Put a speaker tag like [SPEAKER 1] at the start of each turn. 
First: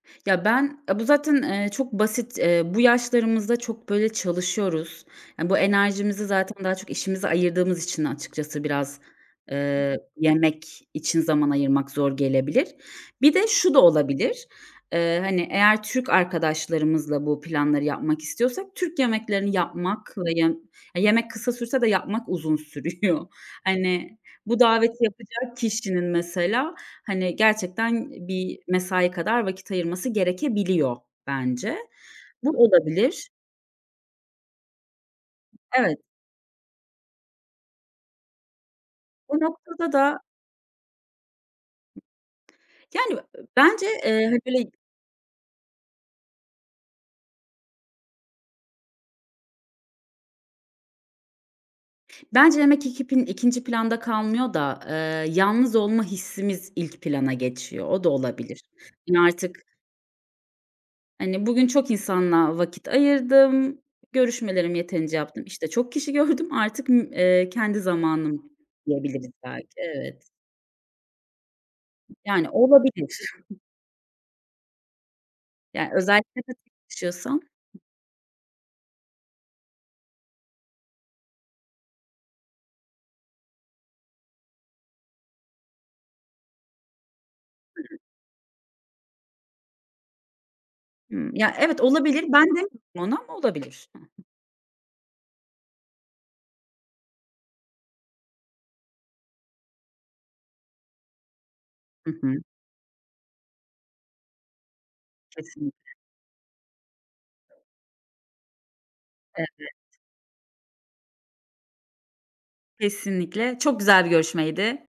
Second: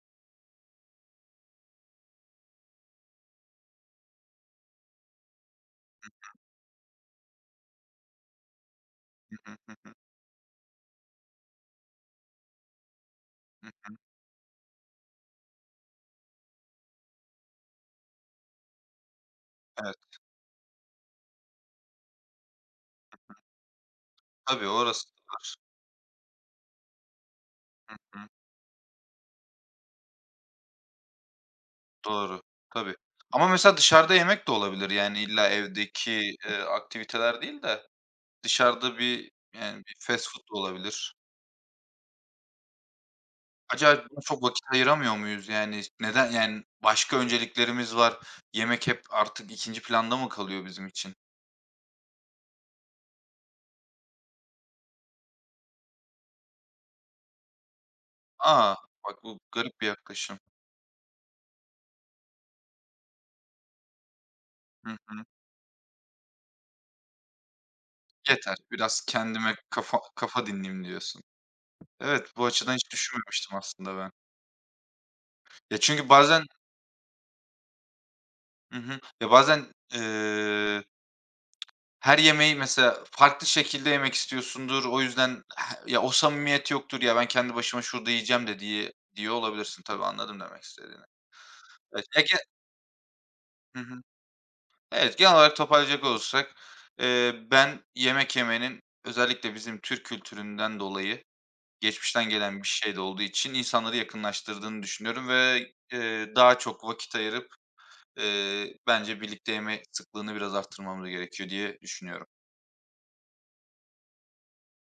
[SPEAKER 1] Ya ben, aaa, bu zaten, eee, çok basit, eee, bu yaşlarımızda çok böyle çalışıyoruz. Aaa, bu
[SPEAKER 2] Hı
[SPEAKER 1] enerjimizi
[SPEAKER 2] hı.
[SPEAKER 1] zaten daha çok işimize ayırdığımız için açıkçası biraz,
[SPEAKER 2] Hı hı, hı hı.
[SPEAKER 1] eee, yemek için zaman ayırmak zor gelebilir. Bir de
[SPEAKER 2] Hı
[SPEAKER 1] şu da
[SPEAKER 2] hı.
[SPEAKER 1] olabilir. Eee, hani, eğer Türk arkadaşlarımızla bu planları yapmak istiyorsak Türk yemeklerini
[SPEAKER 2] Evet.
[SPEAKER 1] yapmak ve yem yemek kısa sürse de yapmak uzun
[SPEAKER 2] Hı hı.
[SPEAKER 1] sürüyor. Hani bu
[SPEAKER 2] Tabii
[SPEAKER 1] daveti
[SPEAKER 2] orası da
[SPEAKER 1] yapacak
[SPEAKER 2] var.
[SPEAKER 1] kişinin mesela hani
[SPEAKER 2] Hı
[SPEAKER 1] gerçekten
[SPEAKER 2] hı.
[SPEAKER 1] bir mesai kadar vakit ayırması gerekebiliyor bence.
[SPEAKER 2] Doğru,
[SPEAKER 1] Bu
[SPEAKER 2] tabii,
[SPEAKER 1] olabilir.
[SPEAKER 2] ama mesela dışarıda yemek de olabilir yani illa
[SPEAKER 1] Evet.
[SPEAKER 2] evdeki eee, aktiviteler değil de dışarıda bir
[SPEAKER 1] O
[SPEAKER 2] yani
[SPEAKER 1] noktada
[SPEAKER 2] bir
[SPEAKER 1] da
[SPEAKER 2] fast food da olabilir.
[SPEAKER 1] Yani, ııı, bence,
[SPEAKER 2] Acaba buna
[SPEAKER 1] eee,
[SPEAKER 2] çok vakit
[SPEAKER 1] [unintelligible]
[SPEAKER 2] ayıramıyor muyuz yani? S neden yani başka önceliklerimiz var? Yemek hep artık 2'nci planda mı kalıyor bizim için?
[SPEAKER 1] Bence [unintelligible] 2'nci planda kalmıyor da, eee, yalnız olma hissimiz ilk plana geçiyor. O da olabilir.
[SPEAKER 2] A,
[SPEAKER 1] Hani
[SPEAKER 2] bak bu
[SPEAKER 1] artık
[SPEAKER 2] garip bir yaklaşım.
[SPEAKER 1] hani bugün çok insanla vakit ayırdım. Görüşmelerimi
[SPEAKER 2] Hı
[SPEAKER 1] yeterince
[SPEAKER 2] hı.
[SPEAKER 1] yaptım. İşte çok kişi gördüm. Artık, ımm, eee, kendi zamanım
[SPEAKER 2] Yeter biraz
[SPEAKER 1] diyebiliriz
[SPEAKER 2] kendime
[SPEAKER 1] belki.
[SPEAKER 2] kafa
[SPEAKER 1] Evet.
[SPEAKER 2] kafa dinleyeyim diyorsun. Evet, bu
[SPEAKER 1] Yani
[SPEAKER 2] açıdan hiç
[SPEAKER 1] olabilir.
[SPEAKER 2] düşünmemiştim aslında ben. Ya
[SPEAKER 1] Ya
[SPEAKER 2] çünkü
[SPEAKER 1] özellikle
[SPEAKER 2] bazen
[SPEAKER 1] de tek yaşıyorsam.
[SPEAKER 2] Hı hı, ya bazen ııı Her yemeği mesela farklı şekilde yemek istiyorsundur, o yüzden he ya o samimiyet yoktur ya "ben kendi başıma
[SPEAKER 1] Hı hı.
[SPEAKER 2] şurada yiyeceğim" de diye diyor olabilirsin tabii. Anladım demek istediğini
[SPEAKER 1] Hımm. Ya evet olabilir. Ben
[SPEAKER 2] [unintelligible]
[SPEAKER 1] de [unintelligible] ona
[SPEAKER 2] Hı
[SPEAKER 1] olabilir.
[SPEAKER 2] hı.
[SPEAKER 1] Hı hı.
[SPEAKER 2] Evet genel olarak toparlayacak olursak, eee, ben yemek yemenin özellikle bizim Türk kültüründen dolayı
[SPEAKER 1] Hı
[SPEAKER 2] geçmişten
[SPEAKER 1] hı.
[SPEAKER 2] gelen bir şey de olduğu için insanları yakınlaştırdığını düşünüyorum ve,
[SPEAKER 1] Kesinlikle.
[SPEAKER 2] eee, daha çok vakit ayırıp, eee, bence birlikte
[SPEAKER 1] Evet.
[SPEAKER 2] yeme sıklığını biraz arttırmamız gerekiyor diye düşünüyorum.
[SPEAKER 1] Kesinlikle çok güzel bir görüşmeydi.